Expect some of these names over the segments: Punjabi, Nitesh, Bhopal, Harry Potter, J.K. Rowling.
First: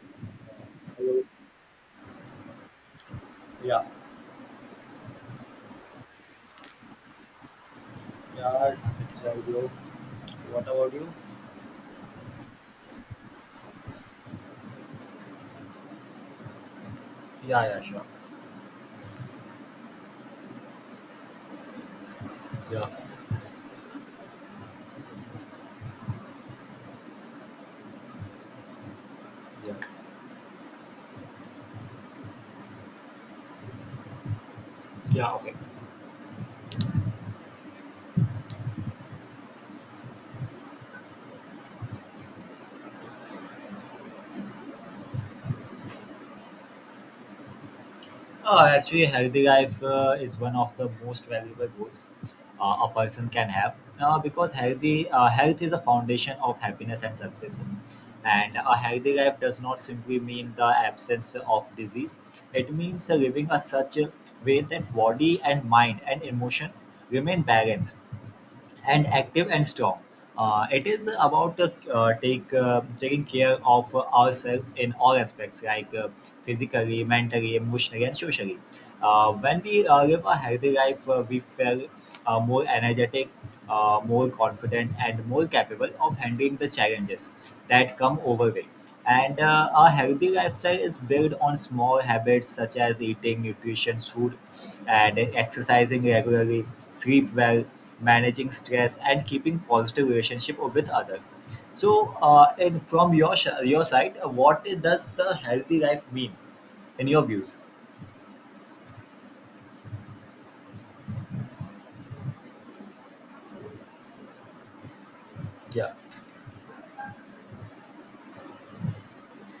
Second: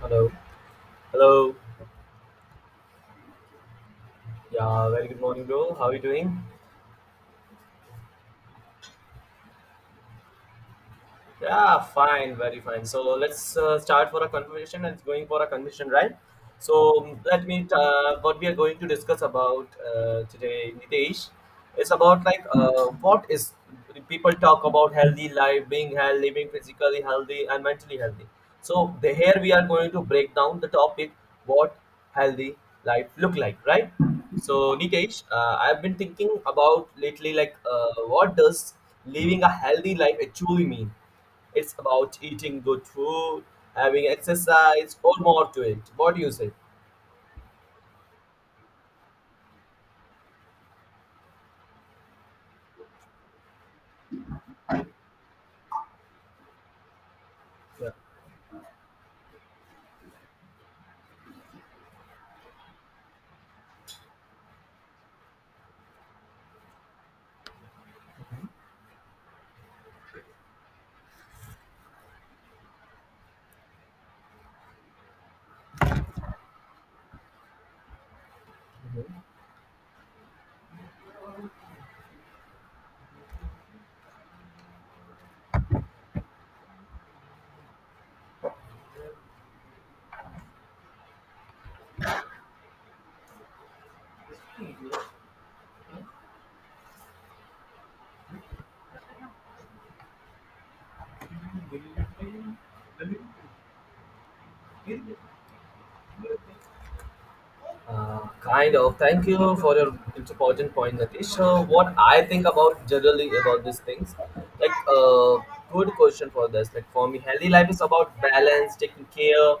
Hello. Hello. Hello. Yeah. Yeah, very good morning, bro. How are you doing? Yeah, it's very low. What about you? Yeah, fine, very fine. So let's start for a conversation. It's going for a conversation, right? So let Yeah, me. yeah, sure. What we are going to discuss about today, Nitesh, is about Yeah, what is people talk about healthy life, being healthy, living physically healthy and mentally healthy. So here we are yeah, going to break down the topic what healthy life look like, right? So Nitesh, yeah. Okay. I've been thinking about lately what does living a healthy life actually mean? It's about eating good food, having exercise, or more to it. What do you say? Actually, healthy life is one of the most valuable goals a person can have because health is a foundation of happiness and success. And a healthy life does not simply mean the absence of disease. It means living a such a way that body and mind and emotions remain balanced and active and strong. It is about take taking care of ourselves in all aspects, like, physically, mentally, emotionally, and socially. When we live a healthy life, we feel more energetic, more confident, and more capable of handling the challenges that come our way. And a healthy lifestyle is built on small habits such as eating nutritious food and exercising regularly, sleep well, managing stress and keeping positive relationship with others. So uh, and from your side, what does the healthy life mean in your views? Kind of. Thank you for your important point, Natish. So, what I think about generally about these things, like uh, good yeah, question for this. Like for me, healthy life is about balance, taking care,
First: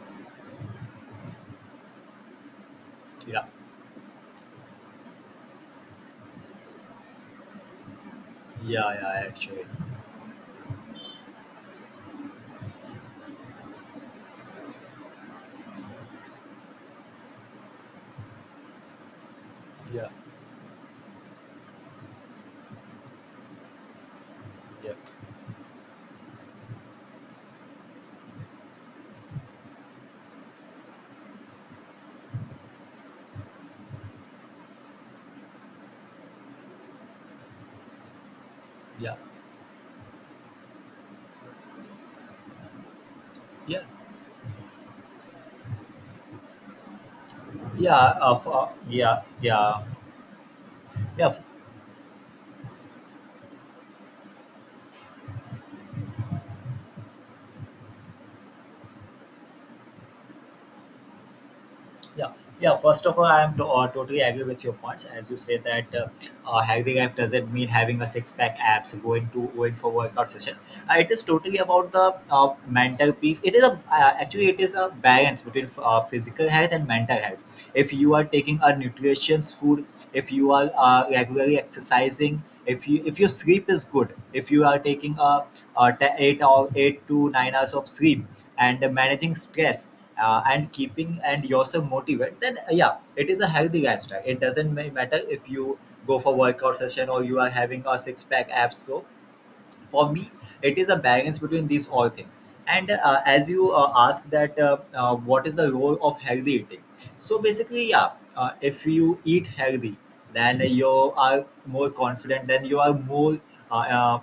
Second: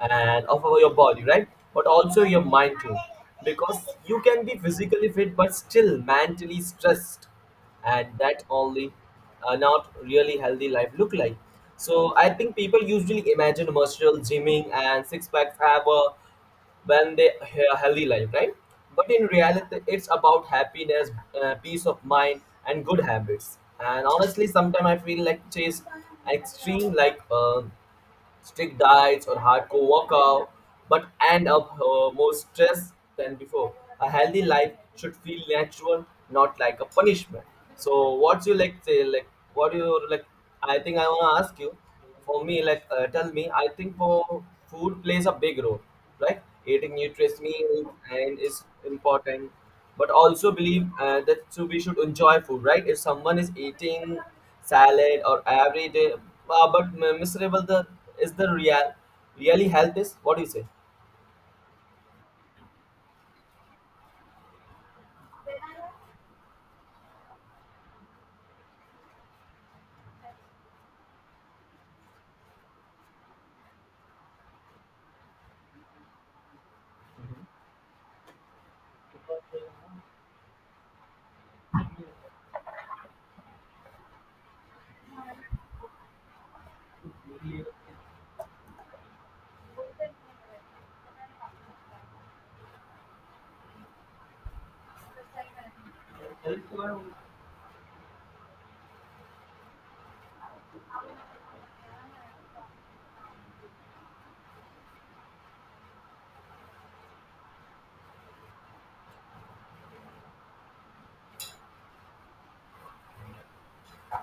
and of your body, right? But also your mind too, yeah, because you can be physically fit but still mentally stressed, and that yeah, only yeah actually, not really healthy life look like. So I think people usually imagine muscle, gymming, and six packs have a when they have a healthy life, right? But in reality, it's yeah, about happiness, peace of mind, and good habits. And honestly, sometimes yeah, I feel like chase extreme, strict diets or hardcore workout, but end up more stressed than before. A healthy life should feel natural, not like a punishment. So, what's you like? Say yeah, like, what do you like? I think I wanna ask you. For me, like, tell me. I yeah, think for food plays a big role, right? Eating nutritious meals yeah, and is yeah, important yeah, but also believe yeah. that so we should enjoy food, right? If someone is eating salad or every day miserable the is the real really health, is what do you say? Yeah, yeah. First of all, I am to, totally agree with your points. As you say that, having app doesn't mean having a six pack abs, going for workout session. It is totally about the mental piece. It is a actually it is a balance between physical health and mental health. If you are taking a nutritious food, if you are regularly exercising, if your sleep is good, if you are taking 8 or 8 to 9 hours of sleep, and managing stress, and keeping and yourself motivated, then yeah, it is a healthy lifestyle. It doesn't matter if you go for workout session or you are having a six pack abs. So for me, it is a balance between these all things. And as you ask that, what is the role of healthy eating. So basically, yeah, if you eat healthy, then you are more confident, then you are more uh, uh,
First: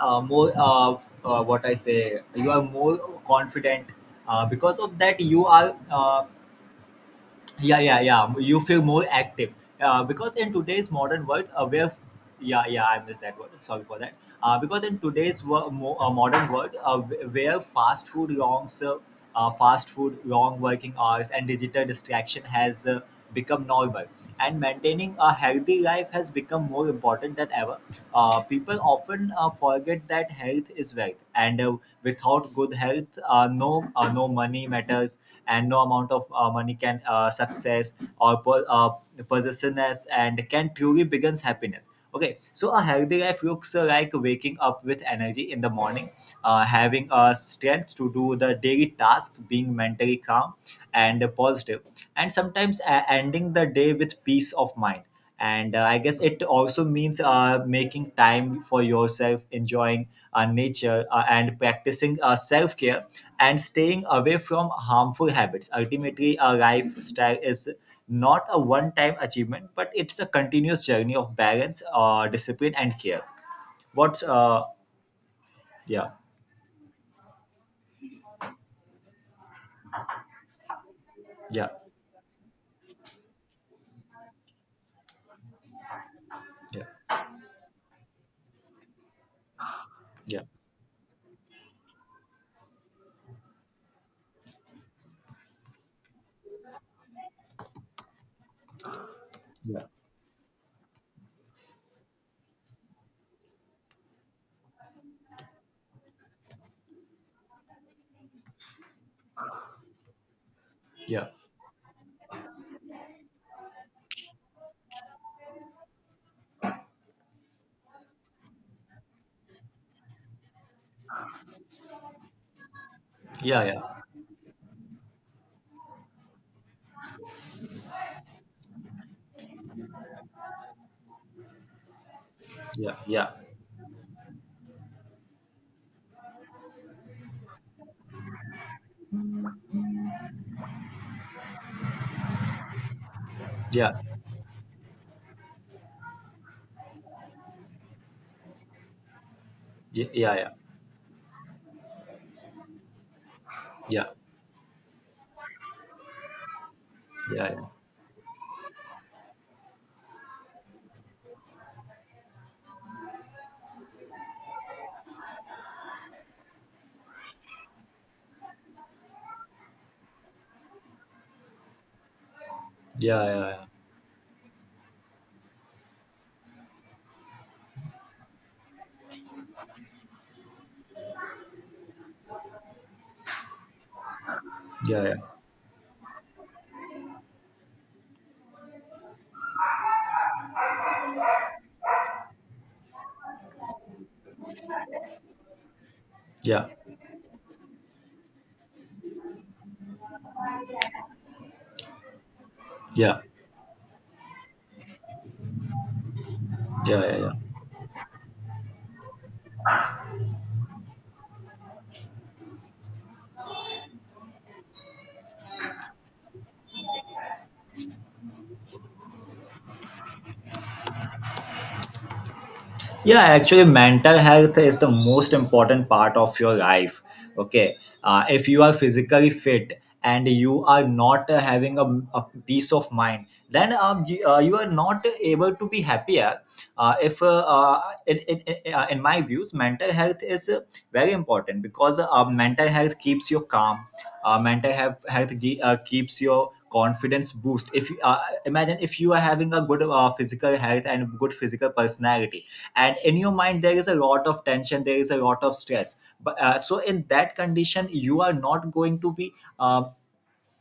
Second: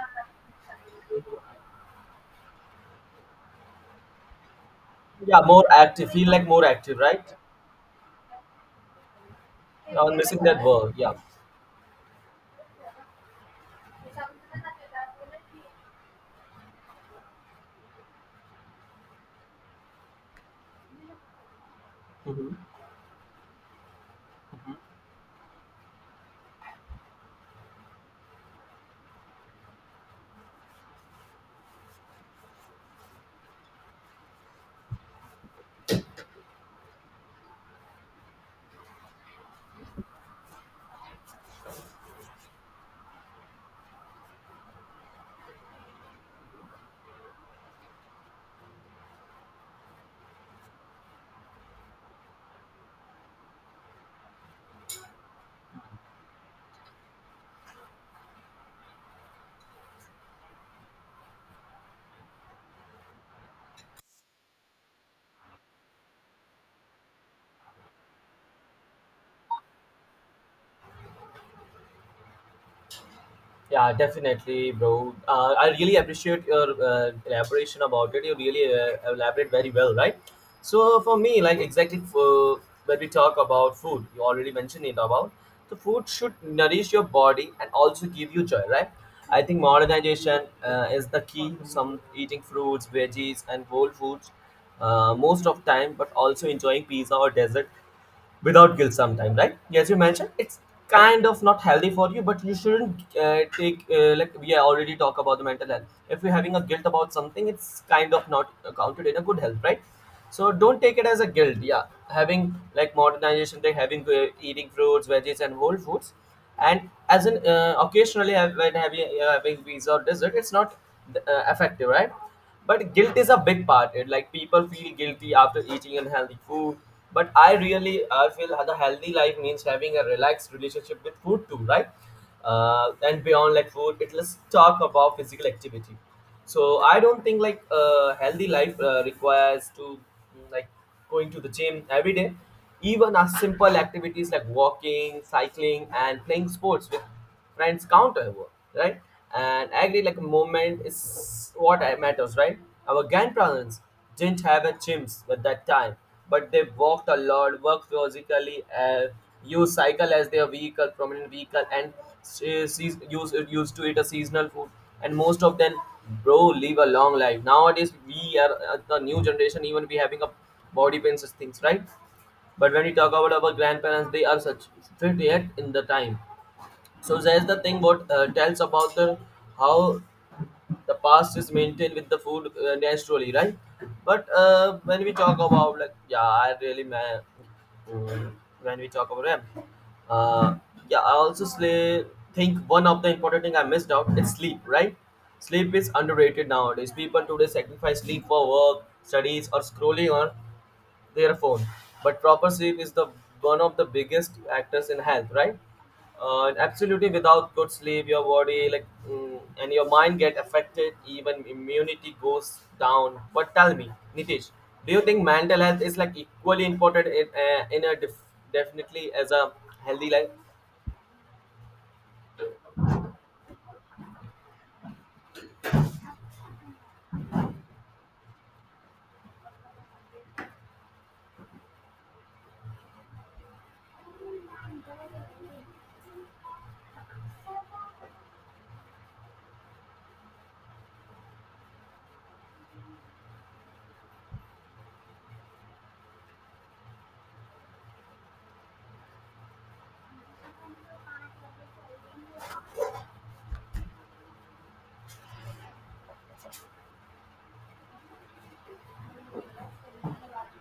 more what I say you are more confident. Because of that, Yeah, you more are active, feel like more active, right? yeah, yeah, yeah, you feel more active Now I'm because missing in that today's word. Yeah. modern world, where yeah, yeah, I missed that word, sorry for that. Because in today's modern world, where fast food, long working hours, and digital distraction Mhm. has become normal, and maintaining a healthy life has become more important than ever. People often forget that health is wealth, and without good health, no money matters, and no amount of money can success or possessiveness and can truly begins happiness. Okay, so a healthy life looks like waking up with energy in the morning, having a strength to do the daily task, being mentally calm and positive, and sometimes ending the day with peace of mind. And I guess it also means making time for yourself, enjoying our nature, and practicing our self-care, and staying away from harmful habits. Ultimately, our lifestyle is not a one-time achievement, but it's a continuous journey of balance, or discipline, and care. Yeah, What? Ah, definitely, bro. I really yeah, appreciate your elaboration about it. You really elaborate very well, right? So for me, like yeah, exactly for, when we talk about food, you already mentioned it about the food should yeah, nourish your body and also give you joy, right? I think modernization yeah, is the key. Some eating fruits, veggies, and whole foods most of time, but also enjoying pizza or dessert without guilt sometime, right? yeah, As you mentioned it's kind of not healthy for you, but you shouldn't take like we already talk about the mental health. If you're having a guilt about something, it's kind of not counted in a good health, right? So don't take it as a yeah, guilt. Yeah, having like modernization they having eating fruits, veggies and whole foods, and as in occasionally have, when having, having pizza or dessert, it's not effective, right? But guilt is yeah, a yeah, yeah, yeah, yeah, yeah, yeah, yeah, big yeah, part. yeah, It like people feel guilty after eating unhealthy food, but I really, I feel the healthy life means having a relaxed relationship with food too, right? And beyond like food, it let's talk about physical activity. So I don't think healthy life requires to like going to the gym every day. Even as simple activities like walking, cycling, and playing sports with friends count our work, right? And I agree, like movement is what matters, right? Our grandparents didn't have a gyms at that time, but they walked a lot, worked physically, uh, used cycle as their vehicle, prominent vehicle, and used to eat a seasonal food, and most of them, bro, live a long life. Nowadays we are the new generation, even we having a body pains and things, right? But when we talk about our grandparents, they are such fit yet in the time. So there's the thing what tells about the how the past is maintained with the food naturally, right? But when we talk about like yeah, I really, man. Mm, when we talk about them, uh, yeah I also slay, think one of the important thing I missed out is sleep, right? Sleep is underrated. yeah, Nowadays people today sacrifice sleep for work, studies or scrolling or their phone. But proper sleep is the yeah, yeah, one of the biggest actors in health, right? And absolutely, yeah, yeah. without good sleep, your body and your mind get affected. Even immunity goes down. But tell me, Nitish, do you think mental health is like equally important definitely as a healthy life? Yeah, actually mental health is the most important part of your life. Okay. If you are physically fit and you are not having a peace of mind, then you are not able to be happier. If in, in In my views, mental health is very important because mental health keeps you calm. Mental health, keeps your confidence boost. If imagine if you are having a good physical health and good physical personality, and in your mind there is a lot of tension, there is a lot of stress, but so in that condition, you are not going to be uh,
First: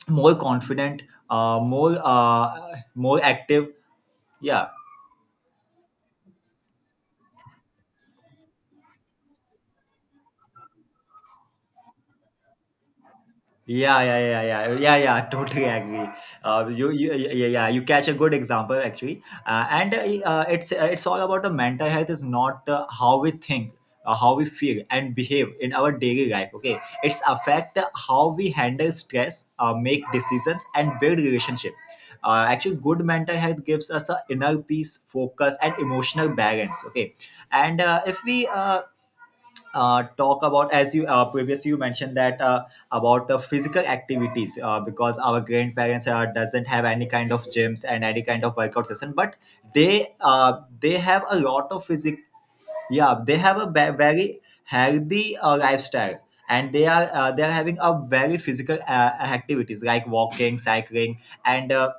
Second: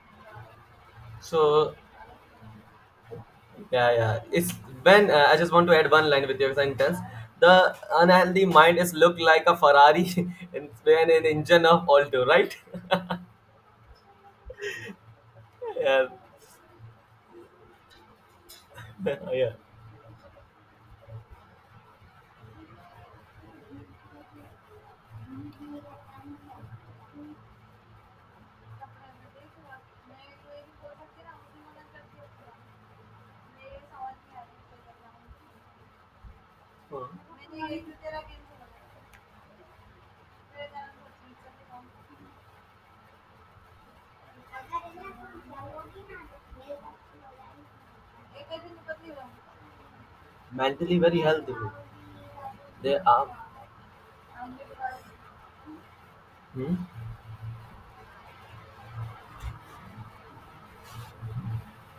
more confident, So more active. yeah, yeah. It's Yeah. when I just want to add one line with your sentence. The unhealthy mind is look like a Ferrari and when an engine of Alto, right? Yeah, yeah, yeah, yeah, yeah, yeah. Totally Yeah. agree. Yeah, yeah. You catch a good example actually, Yeah. And it's all about the mental health. Is not how we think, how we feel, and behave in our daily life. Okay, it's affect how we handle stress, make decisions, and build relationship. Actually, good mental health gives us a inner peace, focus, and emotional balance. Okay, Hmm. and if we talk about, as you previously you mentioned, that about the physical activities, because our grandparents doesn't have any kind of gyms and any kind of workout session, but Mentally they very have a healthy. lot of physic. They Yeah, are. they have a very healthy lifestyle, and Hmm? They are having a very physical activities like walking, cycling, and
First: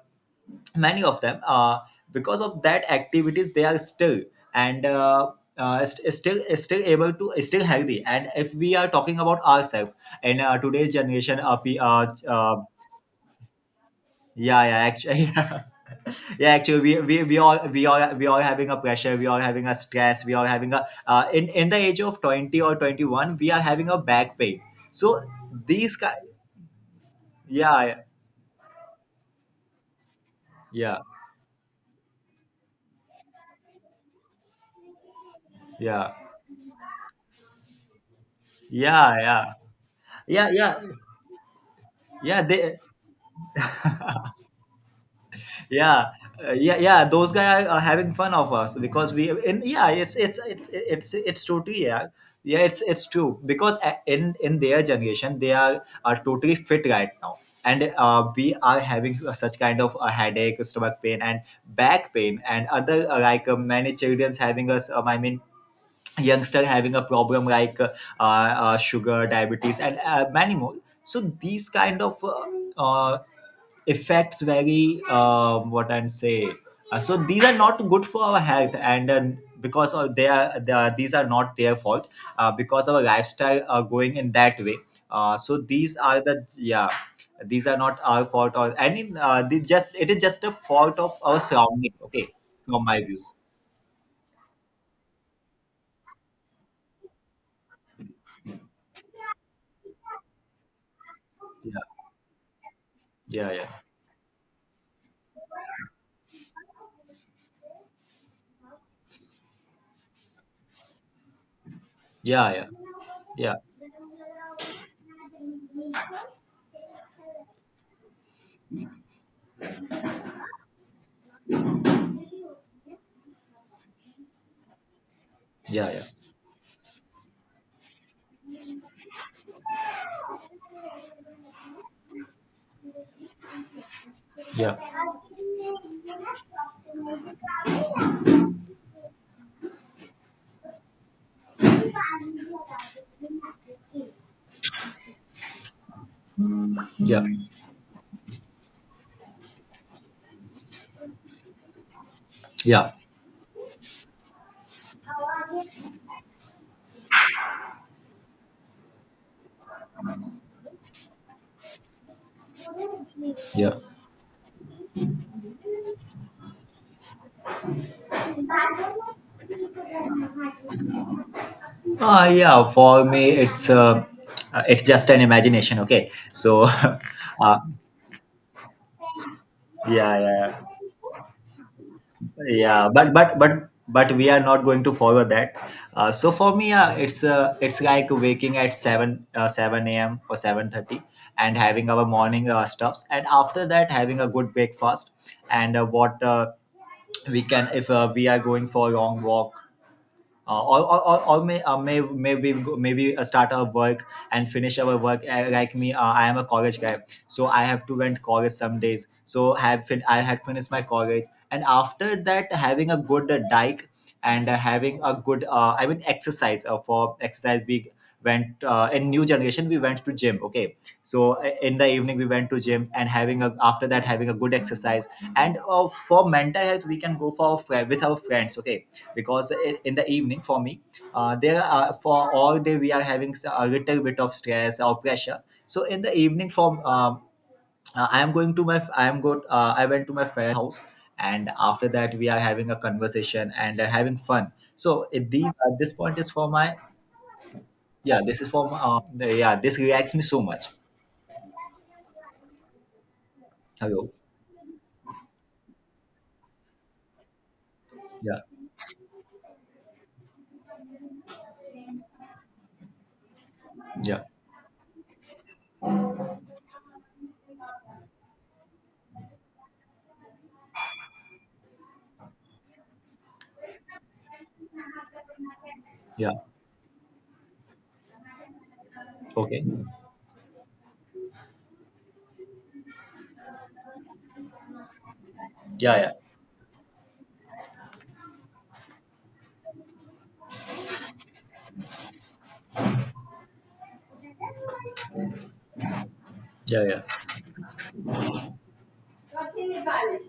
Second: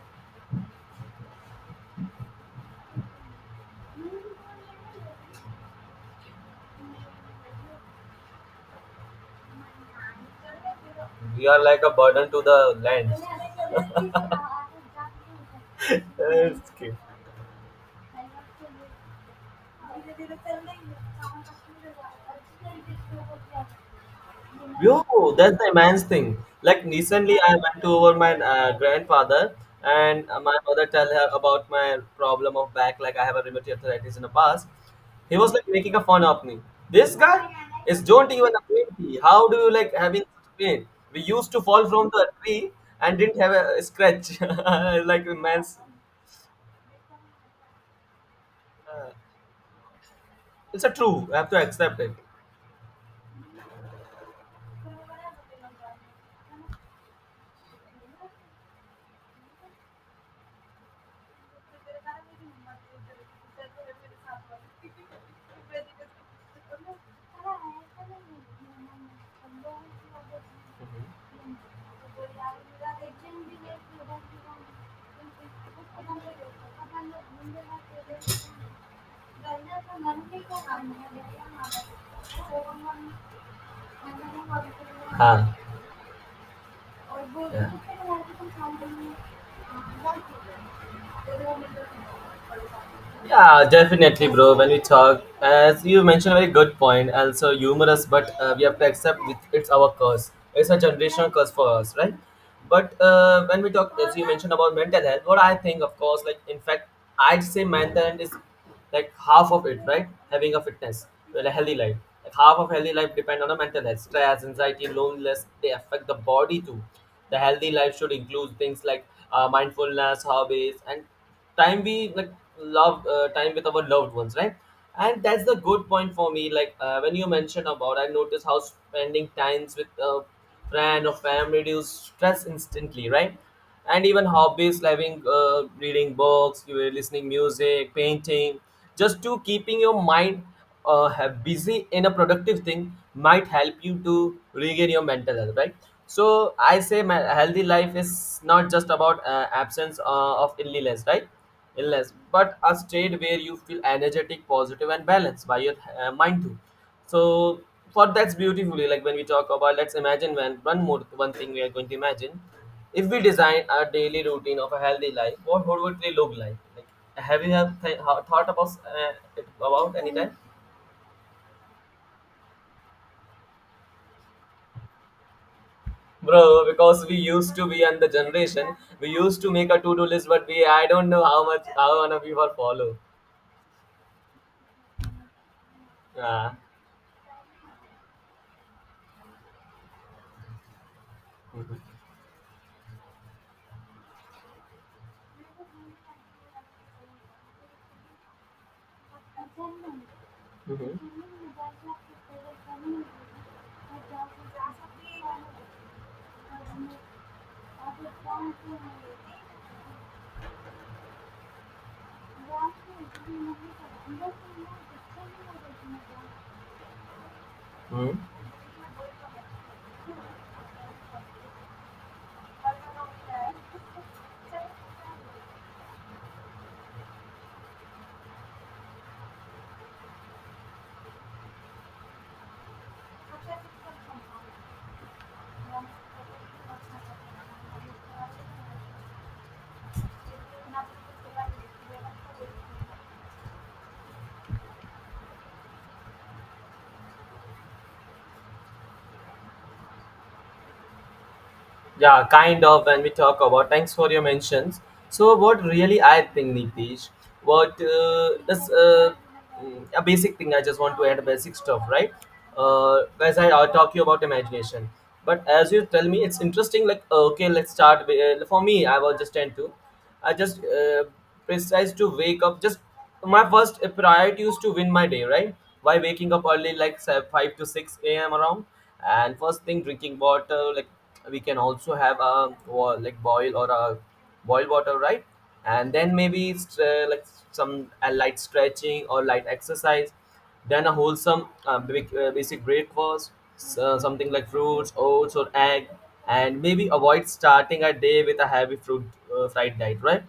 many of them, because of that activities, they are still, and st- still still able to, still healthy. And if we are talking about ourselves in today's generation, We are like a burden to the land. yeah, yeah, actually yeah, That's actually cute. We all having a pressure, we all having a stress, we all having a in the age of 20 or 21, we are having a back pain. So Yo, that's the these immense ki- thing. Like recently, I went to yeah, over my grandfather, and my mother yeah, tell her about my problem of back. Like I have a rheumatoid arthritis in the past. He was like yeah, making a yeah, fun of me. This guy is don't even a 20. How yeah, do you like having yeah, such yeah, pain? We used to fall from the yeah, tree yeah, and didn't have a scratch. Like immense. yeah. Yeah, yeah, those guys are having fun of us, Uh, because we, and yeah, it's it's it's It's a it's true. I it's have to totally accept yeah. it. Yeah, it's true because in their generation they are totally fit right now. And we are having such kind of a headache, stomach pain, and back pain, and other many children's having us, I mean youngster having a problem like, sugar diabetes, and many more. So these kind of, effects very, what I'm saying, so these are not good for our health. And because of they are, Mhm. these are not their fault. Because our lifestyle are going in that way, हाँ so these are the, yeah, और वो these yeah. are तो not फिर वहाँ our पे तुम fault, or काम and करोगे? in, they just, it What is to just a do? fault of our फिर वो मतलब surrounding. Okay, from परेशान. my views. Yeah, definitely, bro. When we talk, as you mentioned, a very good point. Also humorous, but we have to accept it, it's our curse. It's a generational curse for Yeah, us, right? But yeah, when yeah, we talk, as you mentioned about mental health, what I think, of course, like in fact, I'd say mental health is like half of it, right? Having a fitness, well, a healthy life, like half yeah, of healthy life depend on yeah, a mental health. Stress, anxiety, loneliness, they affect the body too. The healthy life should include things like mindfulness, hobbies, and time we like love time with our loved ones, right? And that's the good yeah, yeah, point for me, when you mentioned about, I noticed how spending times with a friend or family reduce stress instantly, right? And even yeah, hobbies like reading books, you were listening music, painting, just to keeping your mind have busy in a productive thing might help you to regain your mental health, right? So I say my yeah, yeah, healthy life is not just about absence of illness, right? Illness, but a yeah, state where you feel energetic, positive and balanced by your mind too. So for that's beautifully, like when we talk about let's imagine, when one thing we are going to imagine, if we design yeah. our daily routine of a healthy life, what would it really look like? Like have you thought about it about any time? Ah, yeah, for me it's just an imagination. Okay, Bro, so because we used uh, to be in the generation we used to make a yeah, to-do yeah, list, but yeah. we, I don't know how much how one of you are follow. Yeah, but we are not going to follow that. So Yeah. for me, it's like waking at 7, 7 a.m or 7:30, and having our morning stuffs, and after that, having a good breakfast. And what we can, if we are going for a long walk, Mhm. Or may maybe go- maybe start our work and finish our work. Like me, I am a college guy, so I have to went college some days. So I had finished my college, and after that having a good diet, and having a good, I mean exercise, for exercise big Mhm. went, in new generation we went to gym. Okay, so in the evening we went to gym, and having a, after that having a good exercise. And for mental health we can go for with our friends. Okay, because in the evening for me, there are, for all day we are having a little bit of stress or pressure. So in the evening, from I am going to my I am go I went to my friend house, and after that we are having a conversation, and having fun. So it, these this point is for my, yeah, this is from yeah, this reacts me so much. Yeah, kind of when we talk about. Thanks for Hello. your mentions. So, what really I think, Nitish, what Yeah, a basic thing I just want to add basic stuff, right? Guys, I'll talk you about yeah, imagination, but as you tell me, it's interesting. Like, okay, let's start. For me, I was just tend to, I just precise to wake up. Just my first priority is to win my day, right? By yeah. waking up early, like say, 5 to 6 a.m. around, and first Okay. thing drinking water. Like we can also have a like boil or a boil water, right? And Yeah, yeah, then maybe like some light stretching or light exercise, then a wholesome basic breakfast, something like fruits, oats, or egg, and yeah, maybe yeah, avoid starting a day with a heavy fruit fried diet, right?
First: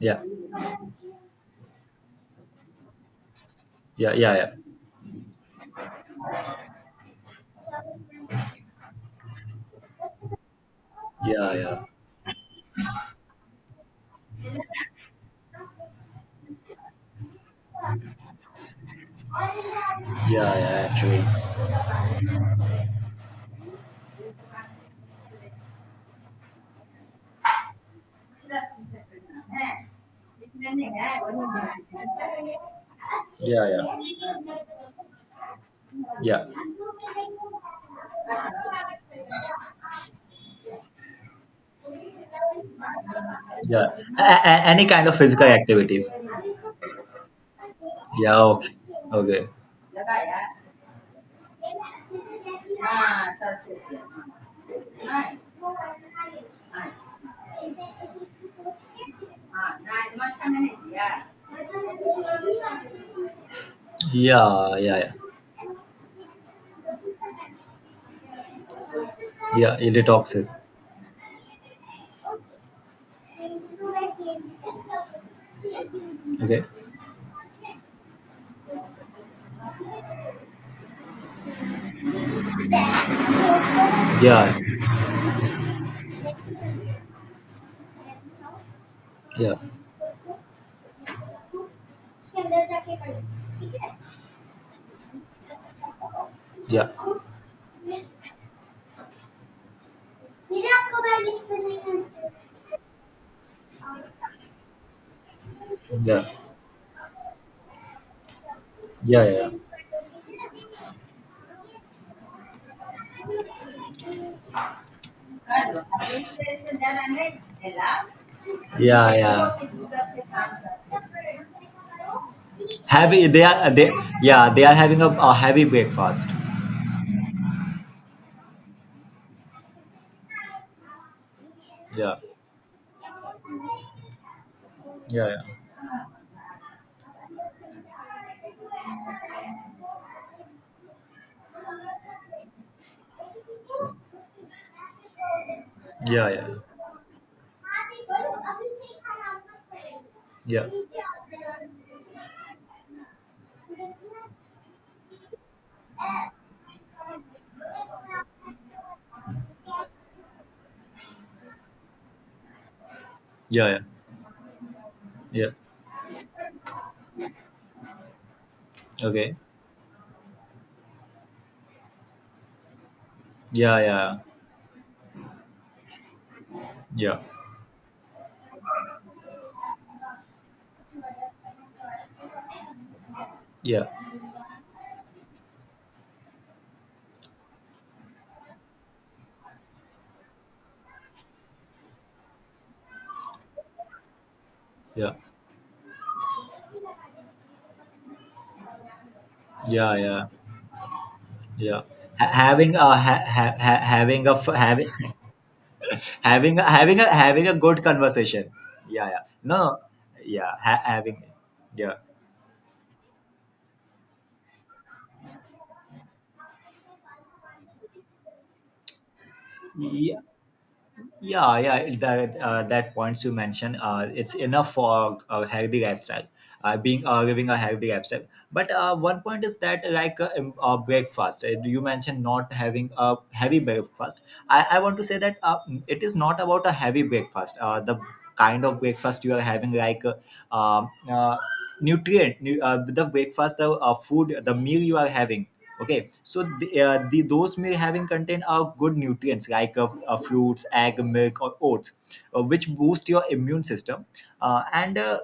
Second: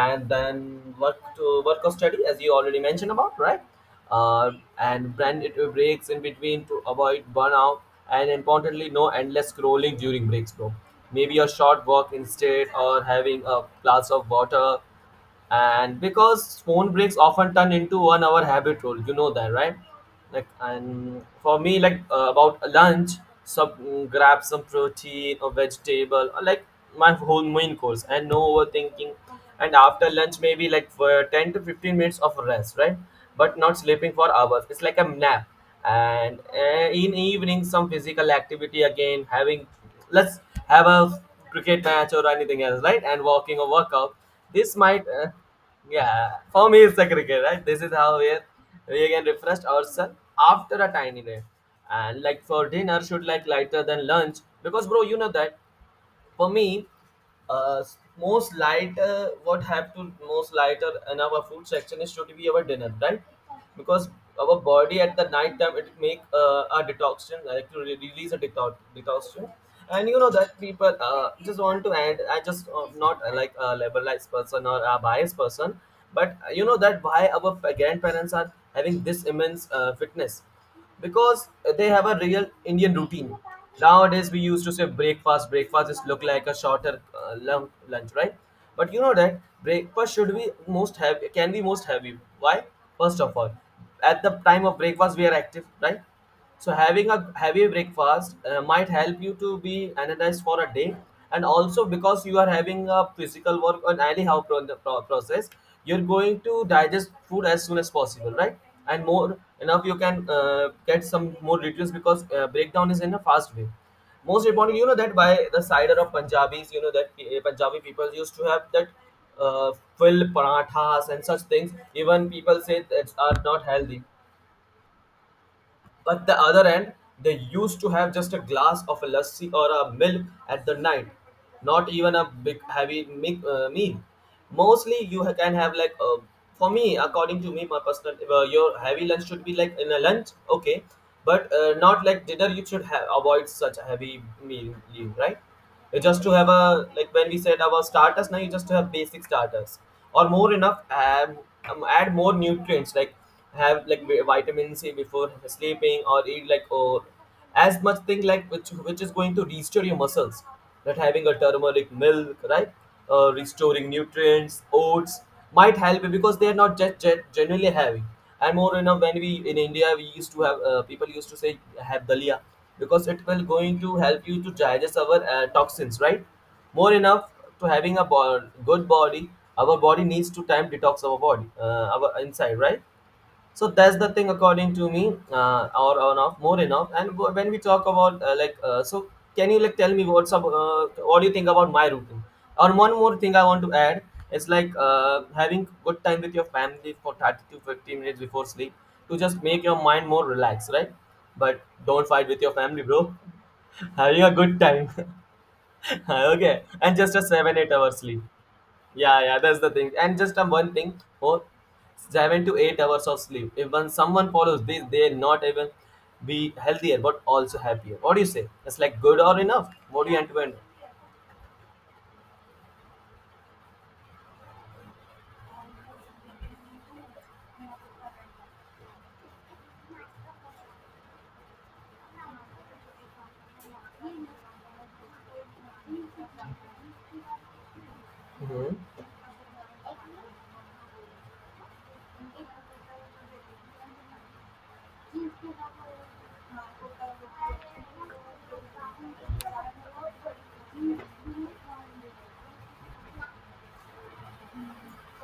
yeah, then work to work or study, as you already mentioned about, right? yeah, yeah, Uh, and brand it with breaks in between to avoid burnout, and importantly, no endless scrolling during breaks, bro. Maybe a yeah, yeah, yeah, short walk instead, or having a glass of water, and because phone breaks often turn into 1 hour habit rule, you know that, right? Like yeah, yeah. and Actually, for me, about lunch, grab some protein or vegetable or like my whole main course, and no overthinking. And after lunch maybe yeah, like for 10 to yeah, 15 minutes of rest, right? But not sleeping for hours, it's like a nap. And yeah, in evening some physical activity again, having let's have a cricket match or anything else, right? And walking or yeah. workout, A- this any might, kind of physical activities. yeah, for me it's the cricket, right? This is how we, Yeah. Okay. we can Okay. refresh ourselves after a tiny day. And like for dinner, should like lighter than lunch because bro, you know that for me, uh, most lighter, what have to most lighter in our food section is should be our dinner, right? Because our Yeah, yeah, body yeah. at the night time it make a detoxion, like to release a detox, detoxion. Yeah, it And you know detoxes. that people just want to add. I just not like a liberalized person or a biased person, but you Okay. know that why our grandparents are having this immense fitness because they have a real Indian routine. Nowadays, we Yeah, used to say breakfast. Breakfast is look like a shorter lunch, right? But you know that yeah, breakfast should be most heavy. Can be most heavy. Why? First of all, at the time of breakfast, we are active, right? So yeah, having yeah, a heavy breakfast might help you to be energized for a day, and also because you are having a physical work on anyhow process, you're yeah, going to digest food as soon as possible, right? And more yeah, enough, you can get some more nutrients because breakdown is in a fast way. Most importantly, you know that by the side of Punjabis, you know that Punjabi people used to have that yeah, uh, yeah. full parathas and such things. Even people say that Heavy, are they not are they healthy, yeah, they are having a heavy but breakfast. the other end, they used to have just a glass of a lassi or a milk at the night, not even Yeah, a big heavy meal. Mostly, you yeah, yeah. can have like for me, according to me, my personal your heavy lunch should be like in a lunch, okay, but not like dinner. You should have avoid such a heavy meal, right? Just Yeah, to yeah, have a like when we said about starters, now you just to have basic starters or more yeah, enough add more nutrients like, have like vitamin c before sleeping, or eat like, or as much thing like which is going to restore your muscles, that having a turmeric milk, right? Yeah, yeah, Restoring nutrients, oats yeah. might help it because they are not just generally having. And more enough when we Okay. in India we used to have people used to say have dalia because it will Yeah, going to yeah, help you to digest our toxins, right? More yeah, enough to having a good body, our body needs to time detox our body, our inside, right? So yeah, that's the thing according to me or enough more enough, and when we talk about like so, can you like tell me what's up, what do you think about my routine, or one more thing I want to add is like yeah, having good time with your family for 30 to 50 minutes before sleep to just make your yeah, mind more yeah, relaxed, right? But yeah. don't Ha- fight with your having family, a bro. ha- ha- ha- Having having a a f- good time. Having having Okay, a, and having a just a having a 7-8 good hour sleep. conversation. Yeah, Yeah, yeah. yeah, No, that's the no. thing. And just Yeah, one ha- thing, having. for Yeah. 7 to 8 hours of sleep. If when someone follows this, they not even be healthier but also happier. What do you say? It's like good or enough? What do you Yeah. end to end? Yeah, yeah, that that points you mentioned, it's enough for a healthy lifestyle, being living a healthy lifestyle. But one point is that like breakfast, you mentioned not having a heavy breakfast. I want to say that it is not about a heavy breakfast. The kind Mhm. of breakfast you are having, like nutrient, nu- the breakfast, the food, the meal you are having. Okay, so the those may having contain are good nutrients, like fruits, egg, milk, or oats, which boost your immune system, and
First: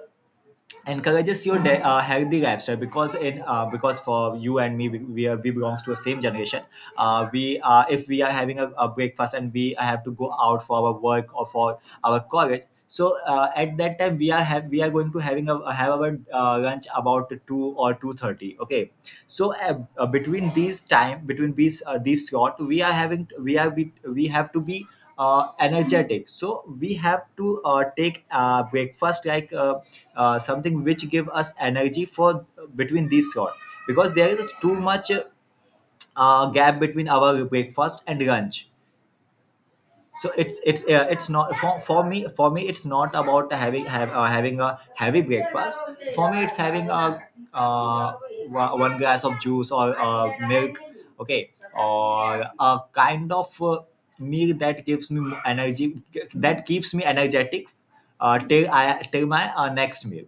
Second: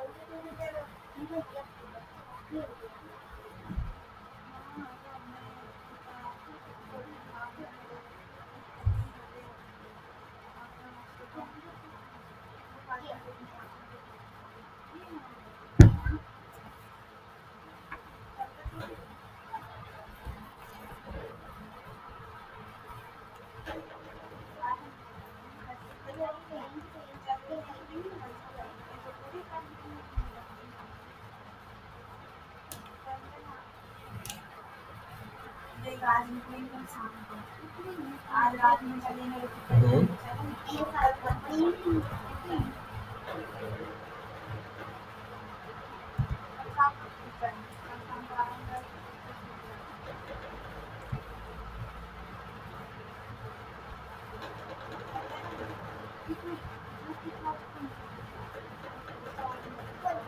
encourages your healthy lifestyle, because in because for you and me, we belongs to the same generation. We are, if we are having a breakfast, and we have to go out for our work or for our college, so at that time, we are going to having a have our lunch about 2 or 2:30. Okay, so between these time between these slot, we are having we are we have to be energetic, so we have to take breakfast like something which give us energy for between these sort, because there is too much gap between our breakfast and lunch. So it's not for me, Mhm. it's not about having a heavy breakfast. For me, it's having a uh, one glass of juice or milk. Okay, or a kind of meal that gives me energy, that keeps me energetic till I till my next meal.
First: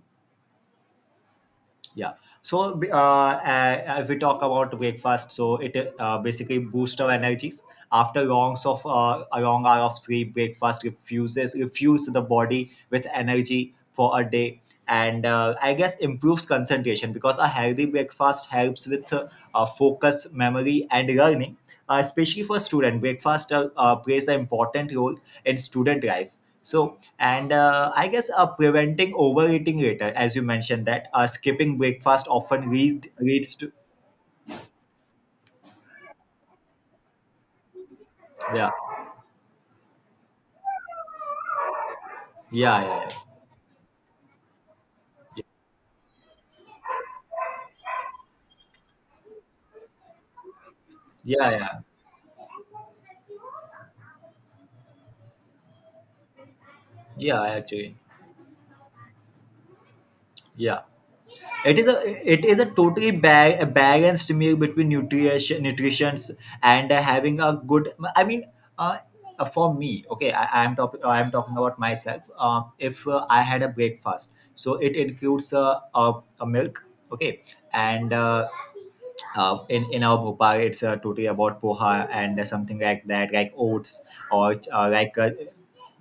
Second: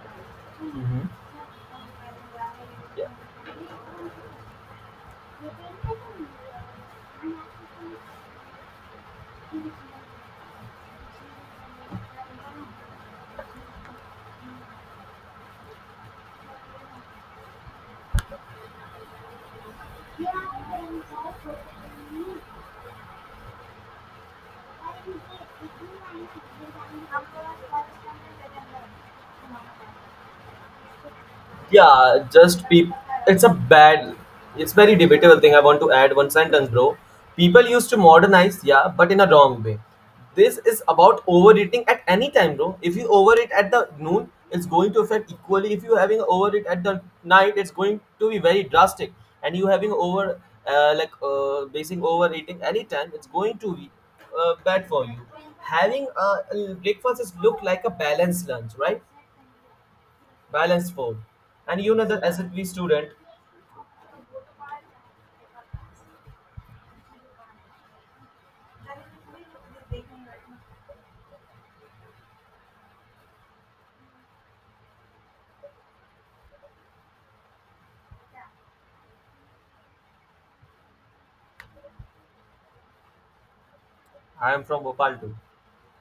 Mhm. Yeah. So, if we talk about breakfast, so it basically boosts our energies after longs of a long hour of sleep. Breakfast refuse the body with energy for a day, and I guess improves concentration, because a healthy breakfast helps with focus, memory, and learning. Especially for student, breakfast plays an important role in student life. So, and I guess preventing overeating later, as you mentioned, that skipping Yeah, breakfast just often peop leads it's a leads to... bad, it's very debatable thing, I want to add one sentence, bro. People used to modernize, Yeah, yeah, but in a wrong way. This is about overeating at any time, bro. yeah, If you yeah, overeat at the noon, it's going to affect equally. If you're having overeat at the night, it's going to be very drastic. And you having over like yeah, yeah, yeah, basing overeating anytime it's going to be bad for you. Having a breakfast is yeah, look like a actually, balanced lunch, right? yeah. Balanced food. It And is you a know that as a it is PE a student, totally ba- a balanced meal between nutrition, nutritions, and having a good. I mean, uh, for me, okay, I am talking about myself. If I had a breakfast, so it includes a milk, okay, and in our Bhopal, it's totally about poha and something like that, like oats I or am from Bhopal like. Too.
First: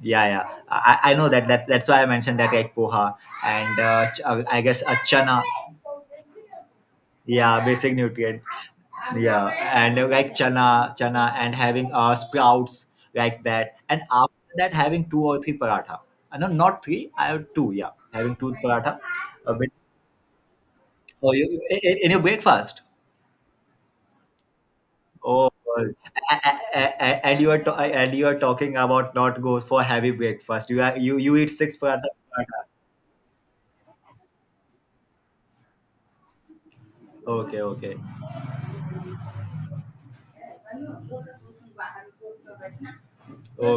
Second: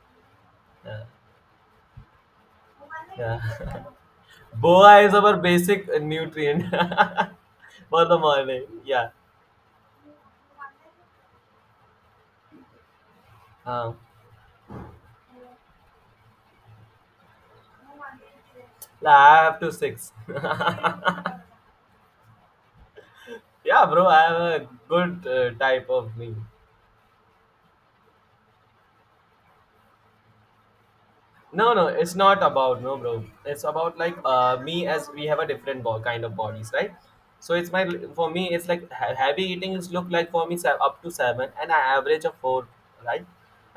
Yeah, yeah. Yeah. I know that that's why I mentioned that, like poha, Yeah. and I guess a Boa is our chana. basic nutrient Yeah, basic for the nutrient, morning. Yeah. yeah, and like chana, and having sprouts, like that, Um, and after that having two or three paratha. No, not three. I have two. Yeah, having two paratha, like I a have bit. to six. Or you, in your breakfast. Yeah, bro, I have a good Oh, type a- of meal. A- and you are ta- and you are talking about not go for heavy breakfast. You are you eat No, six no, paratha. it's not about no, bro. It's about like me, as we have a different kind of bodies, right? So Okay, it's my, okay, for me it's like heavy eating is look like for me up to seven and I average of four, right?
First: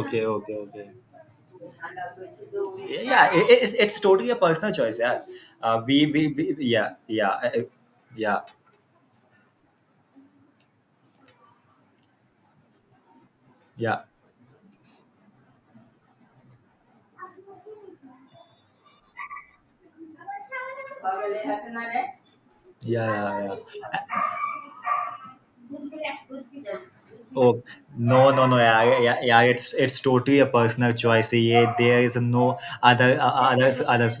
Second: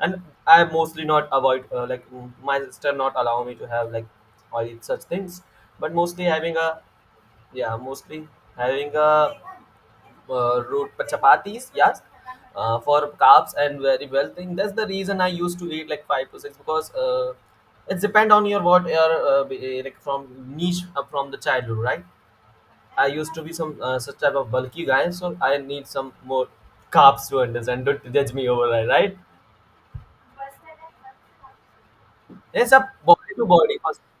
And okay, I okay. mostly not avoid like my sister Yeah, not yeah, allow it, me to it's have it's like totally a all personal these choice. such Yeah, things, but we, mostly we having a yeah, yeah, yeah, mostly yeah, having a root chapatis, yes, for carbs and yeah, very well thing. That's the reason I used to eat like five to six because it depend on your what your like from niche from the childhood, right? I yeah, used to yeah, be yeah. some such type of bulky guy, so I need some more carbs to Oh, understand. Don't no, judge no, me no, over yeah, that, yeah, right? yeah, yeah, it's totally a personal choice. Yeah, there is no It's a other body to body, others first others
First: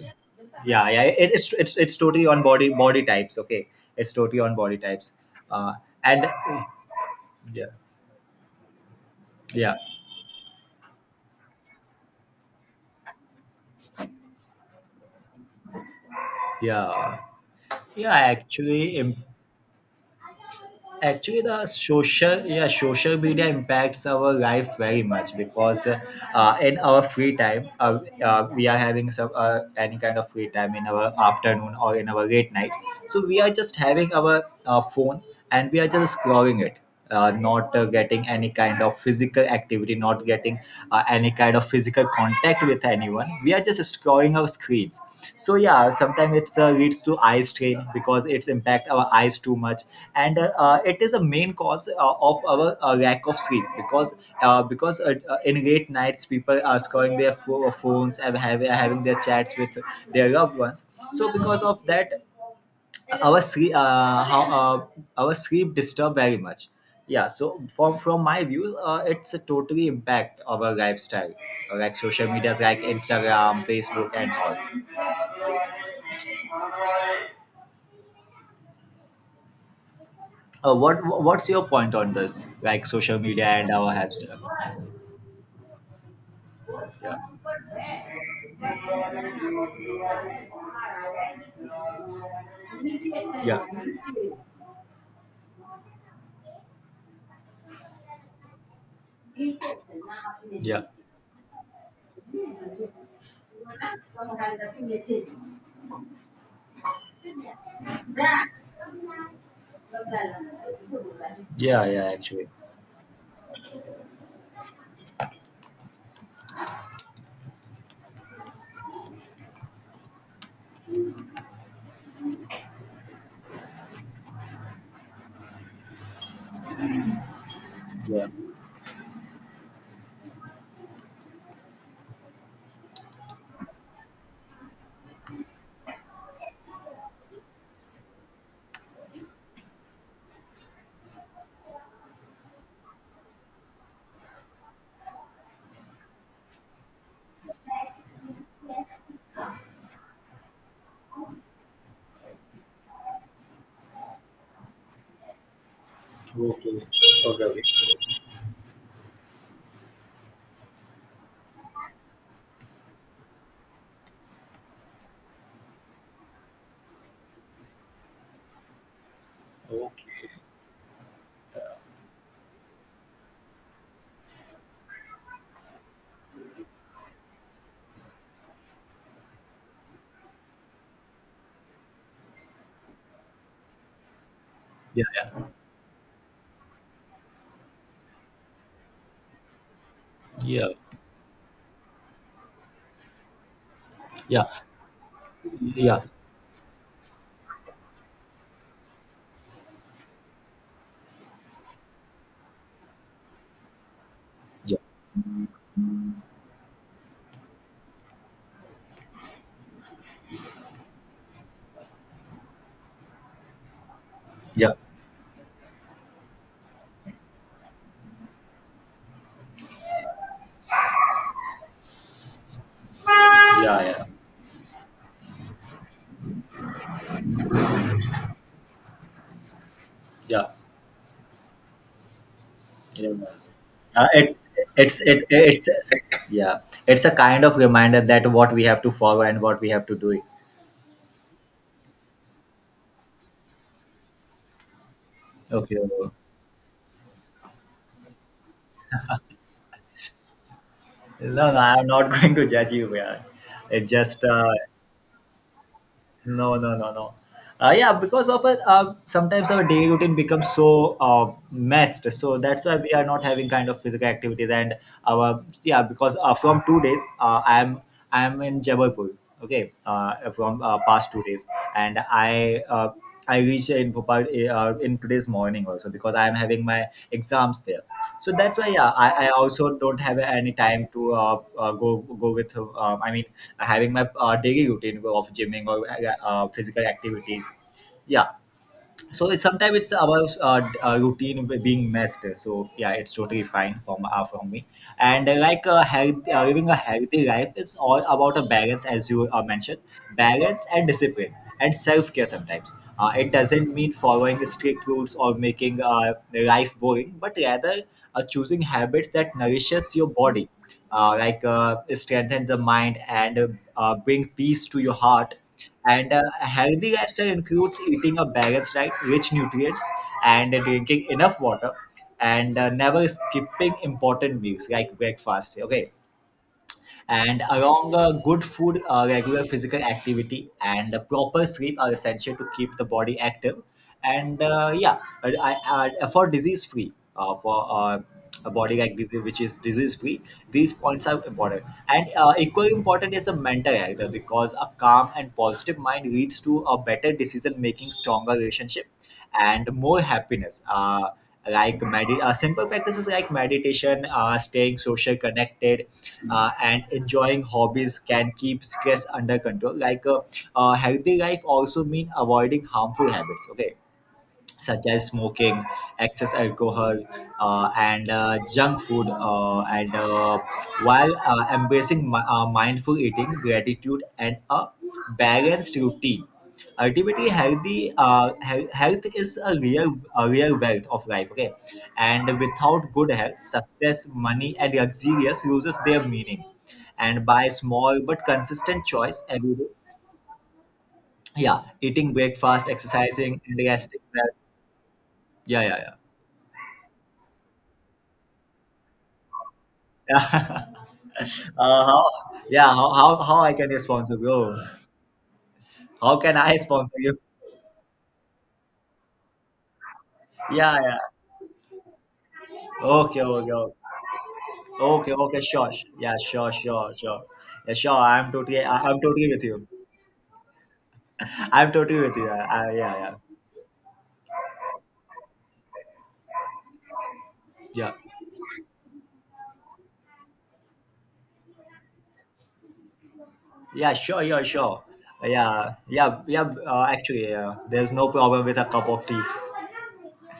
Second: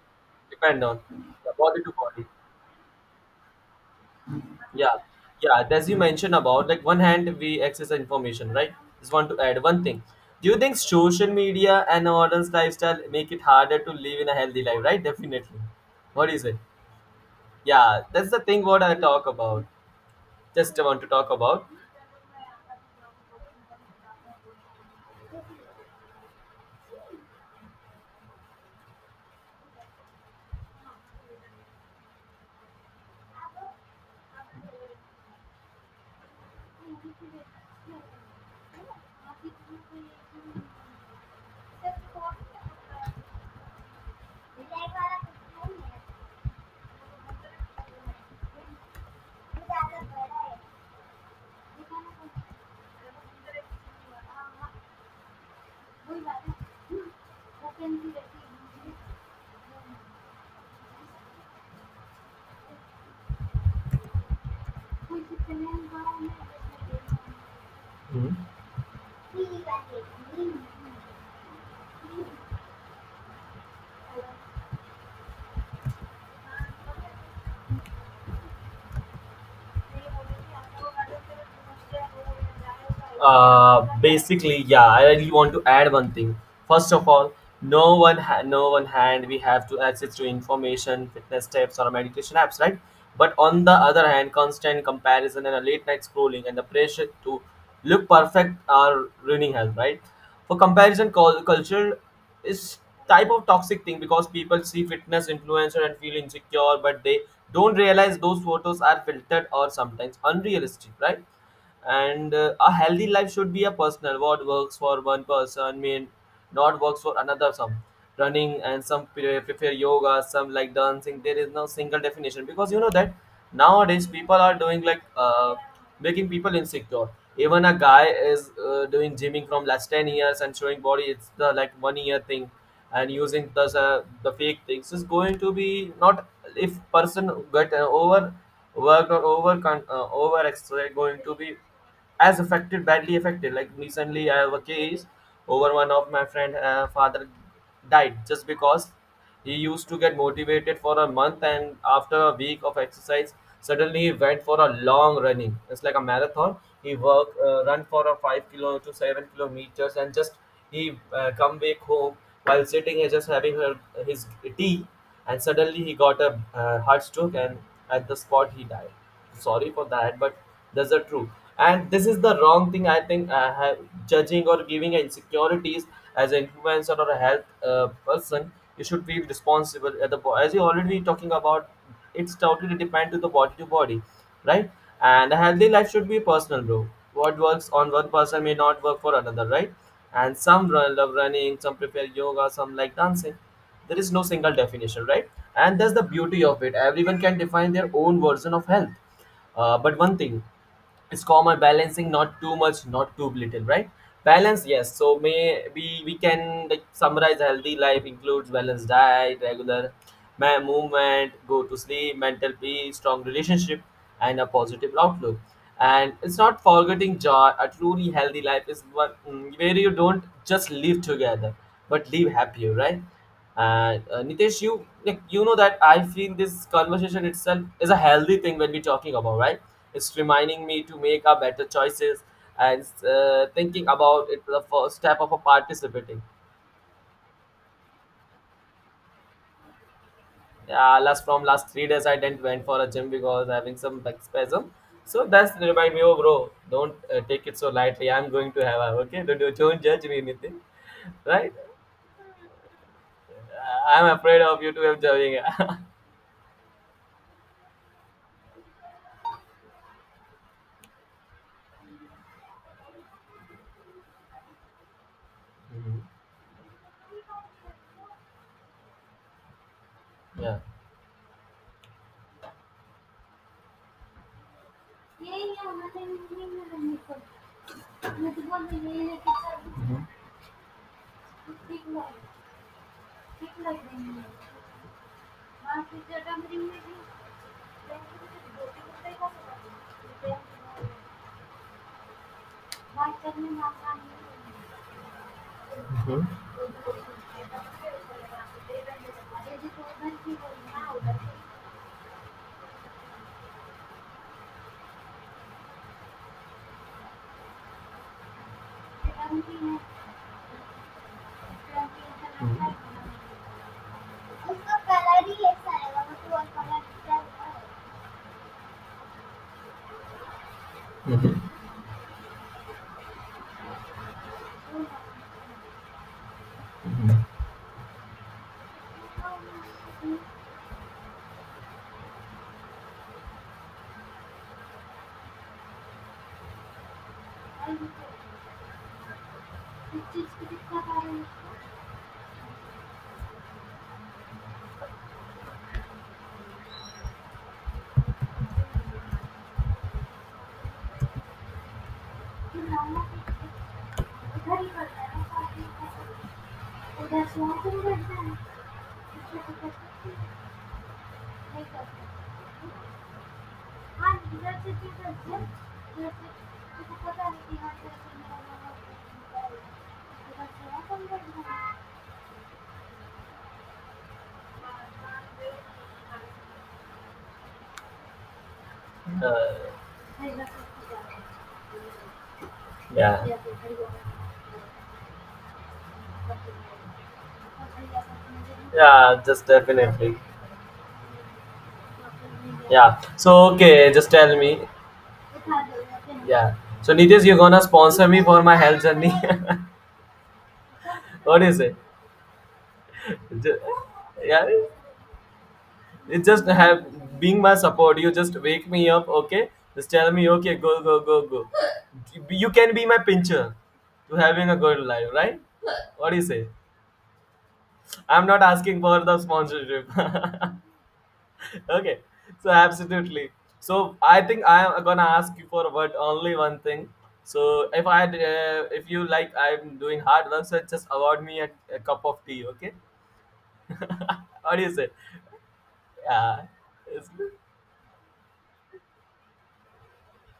depend Yeah, on yeah, it, the body to it's body. totally on body types. Okay, it's totally on body Yeah, types. yeah. uh As you and mentioned about, like, one hand we yeah, access the information, right? Just want to add yeah, one thing. Do you think social media and modern lifestyle make it harder to live in a healthy life, right? Definitely. What do you say? yeah, Yeah, yeah, that's the thing what I actually talk about. Just want to talk actually the about. Social media impacts our life very much, because in our free time, we are having some any kind of free time in our afternoon or in our late nights, so we are just having our phone and we are just scrolling it, not getting any kind of physical activity, not getting any kind of physical contact with anyone. We are just scrolling our screens. So yeah, sometimes it's leads to eye strain, because it's impact our eyes too much. And it is a main cause of our lack of sleep, because in late nights people are scrolling their phones and having their chats with their loved ones. So because of that, our sleep uh, how, our sleep disturbed very much. Yeah, so from Mhm. my views, it's a totally impact of our lifestyle, like social medias like Instagram, Facebook, and all. What's your point on this, like social media and our lifestyle? Basically, yeah, I really want to add one thing. First of all, no one hand, we have to access to information, fitness tips, or meditation apps, right? But Yeah, on the other hand, constant comparison and a late night scrolling and the pressure to look perfect are ruining health, right? For yeah, comparison culture is type of toxic thing because people see fitness influencer and feel insecure but they don't realize those photos are filtered or sometimes unrealistic, right? yeah, yeah, And actually, a healthy life should be a personal, what works for one person may not works for another, some running and some prefer yoga, some like dancing, there is no single definition because you know that nowadays people are doing like making people insecure. Even a guy yeah. is doing gymming from last 10 years and showing body, it's the like one year thing, and using the fake things is going to be not. If person get over worked or over over exercise going to be as affected, badly affected, like recently I have a case over one of my friend father died just because he used to get motivated for a month, and after a week of exercise suddenly he went for a long running, it's like a marathon. Okay, He worked okay, okay. Run for a 5 kilo to 7 kilometers and just he come back home while sitting and just having his tea, and suddenly he got a heart stroke, and at the spot he died. Sorry for that, but that's the truth. And this is the wrong thing, I think I have judging or giving insecurities. As an influencer or a health person, you should be responsible at the as you already talking about, it's totally depend to the body to body, right? Yeah, And a yeah, healthy life should be personal, bro. What works on one person may not work for another, right? And some yeah, run, love running, some prefer yoga, some like dancing, there is no yeah, single definition, right? And that's yeah, the beauty of it, everyone can define their own version of health. But one thing, it's common balancing, not too much, not too little, right? Balance, yes. So, may we can like summarize: healthy life includes balanced diet, regular movement, go to sleep, mental peace, strong relationship, and a yeah, positive outlook. And it's not forgetting joy, a truly healthy life is one where you don't just live together but live happier, right? yeah, yeah, yeah, And Nitesh, you like you know that I feel this conversation itself is a healthy thing when we're talking about, right? It's yeah. reminding me to make our better choices, and Yeah, yeah. Thinking uh, about it, it the first it's step it, of a it's participating. yeah, it's a kind of reminder that what we have to follow and what we have to do. Yeah, last 3 days I didn't went for a gym because having some back spasm. So that's Okay. remind me, No, oh bro, don't take it so lightly. I'm going to have a, okay. Don't judge me anything, no, right? I'm not going to judge you, yeah. It's I'm just afraid of you to have judging. no, no, no, no. Yeah, because of it, sometimes our daily routine becomes so messed. So that's why we are not having kind of physical activities. And our Yeah, Mhm. because from 2 days, I'm in Jabalpur. Okay, Yeah. from past 2 days, and I reached in Bhopal in today's morning also, because I am having my exams there. So that's why, yeah, I Mhm. also don't have any time to go with. I mean, having my daily routine of gymming or physical activities. Yeah, so it's sometimes it's our routine being messed. So yeah, it's totally fine from me. and uh, like uh, health, Mhm. uh, living a healthy life is all about a balance, as you mentioned. Balance and discipline and self-care, sometimes it doesn't mean following strict rules or making life boring, but rather choosing habits that nourishes your body, like strengthen the mind, and bring peace to your heart. And a healthy lifestyle includes eating a balanced diet, rich nutrients, and drinking enough water, and never skipping important meals like breakfast. Okay, and along a good food, regular physical activity, and a proper sleep are essential to keep the body active. And yeah, for disease free, for a body like disease which is disease free, these points are important. And equally important is a mental health, because a calm and positive mind leads to a better decision making, stronger relationship, and more happiness. Like simple practices like meditation, staying social connected, and enjoying hobbies can keep stress under control. Like a healthy life also mean avoiding harmful habits, okay, such as smoking, excess alcohol, and junk food. And while embracing mindful eating, gratitude, and a balanced routine, ultimately healthy health is Uh, a real wealth of life. Okay, and without good yeah. health, success, money, and luxurious loses their meaning. And by small but consistent Yeah, choice just every day, definitely. yeah, eating breakfast, Yeah. exercising, So and okay, resting just well. tell me. Yeah, yeah, yeah. Yeah. So Nitish, you're gonna sponsor me for my health journey. Yeah. What is it? How? Yeah. How? How I Ju- can sponsor Yeah. you? How It can just I sponsor you? have being my support. You just wake me up, okay? Just tell me, okay, Yeah. go, Yeah. go, go, go. You can be my Okay. Okay. pincher Okay. to having a good life, Okay. right? Okay. Sure. What Yeah. do you say? Sure. Sure. Sure. Yeah. Sure. I'm I'm not totally. asking I'm for the totally with you. sponsorship. I'm Okay, totally with you. So Yeah. Yeah. absolutely. So I think I am gonna ask you for but only one thing. So if Yeah. I if you like I'm doing hard work, so just award me a cup of tea, okay? Yeah, sure, yeah, What do you sure. say? Yeah, yeah, yeah. Yeah. Actually, yeah, there's no problem with a cup of tea.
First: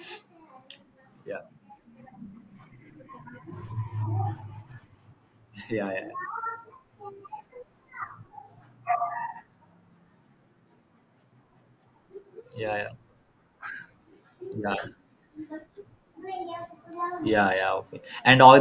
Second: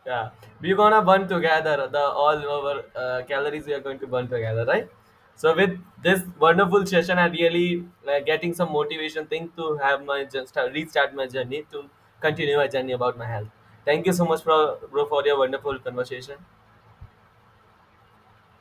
Yeah, we're gonna burn together, the all our calories we are going to burn together, right? So with Yeah, yeah, yeah, this wonderful session, I really getting some motivation thing to have my start restart my journey to continue my yeah, journey about my health. Thank you so much, for yeah, bro, for your wonderful conversation. yeah, yeah, yeah. Okay. And all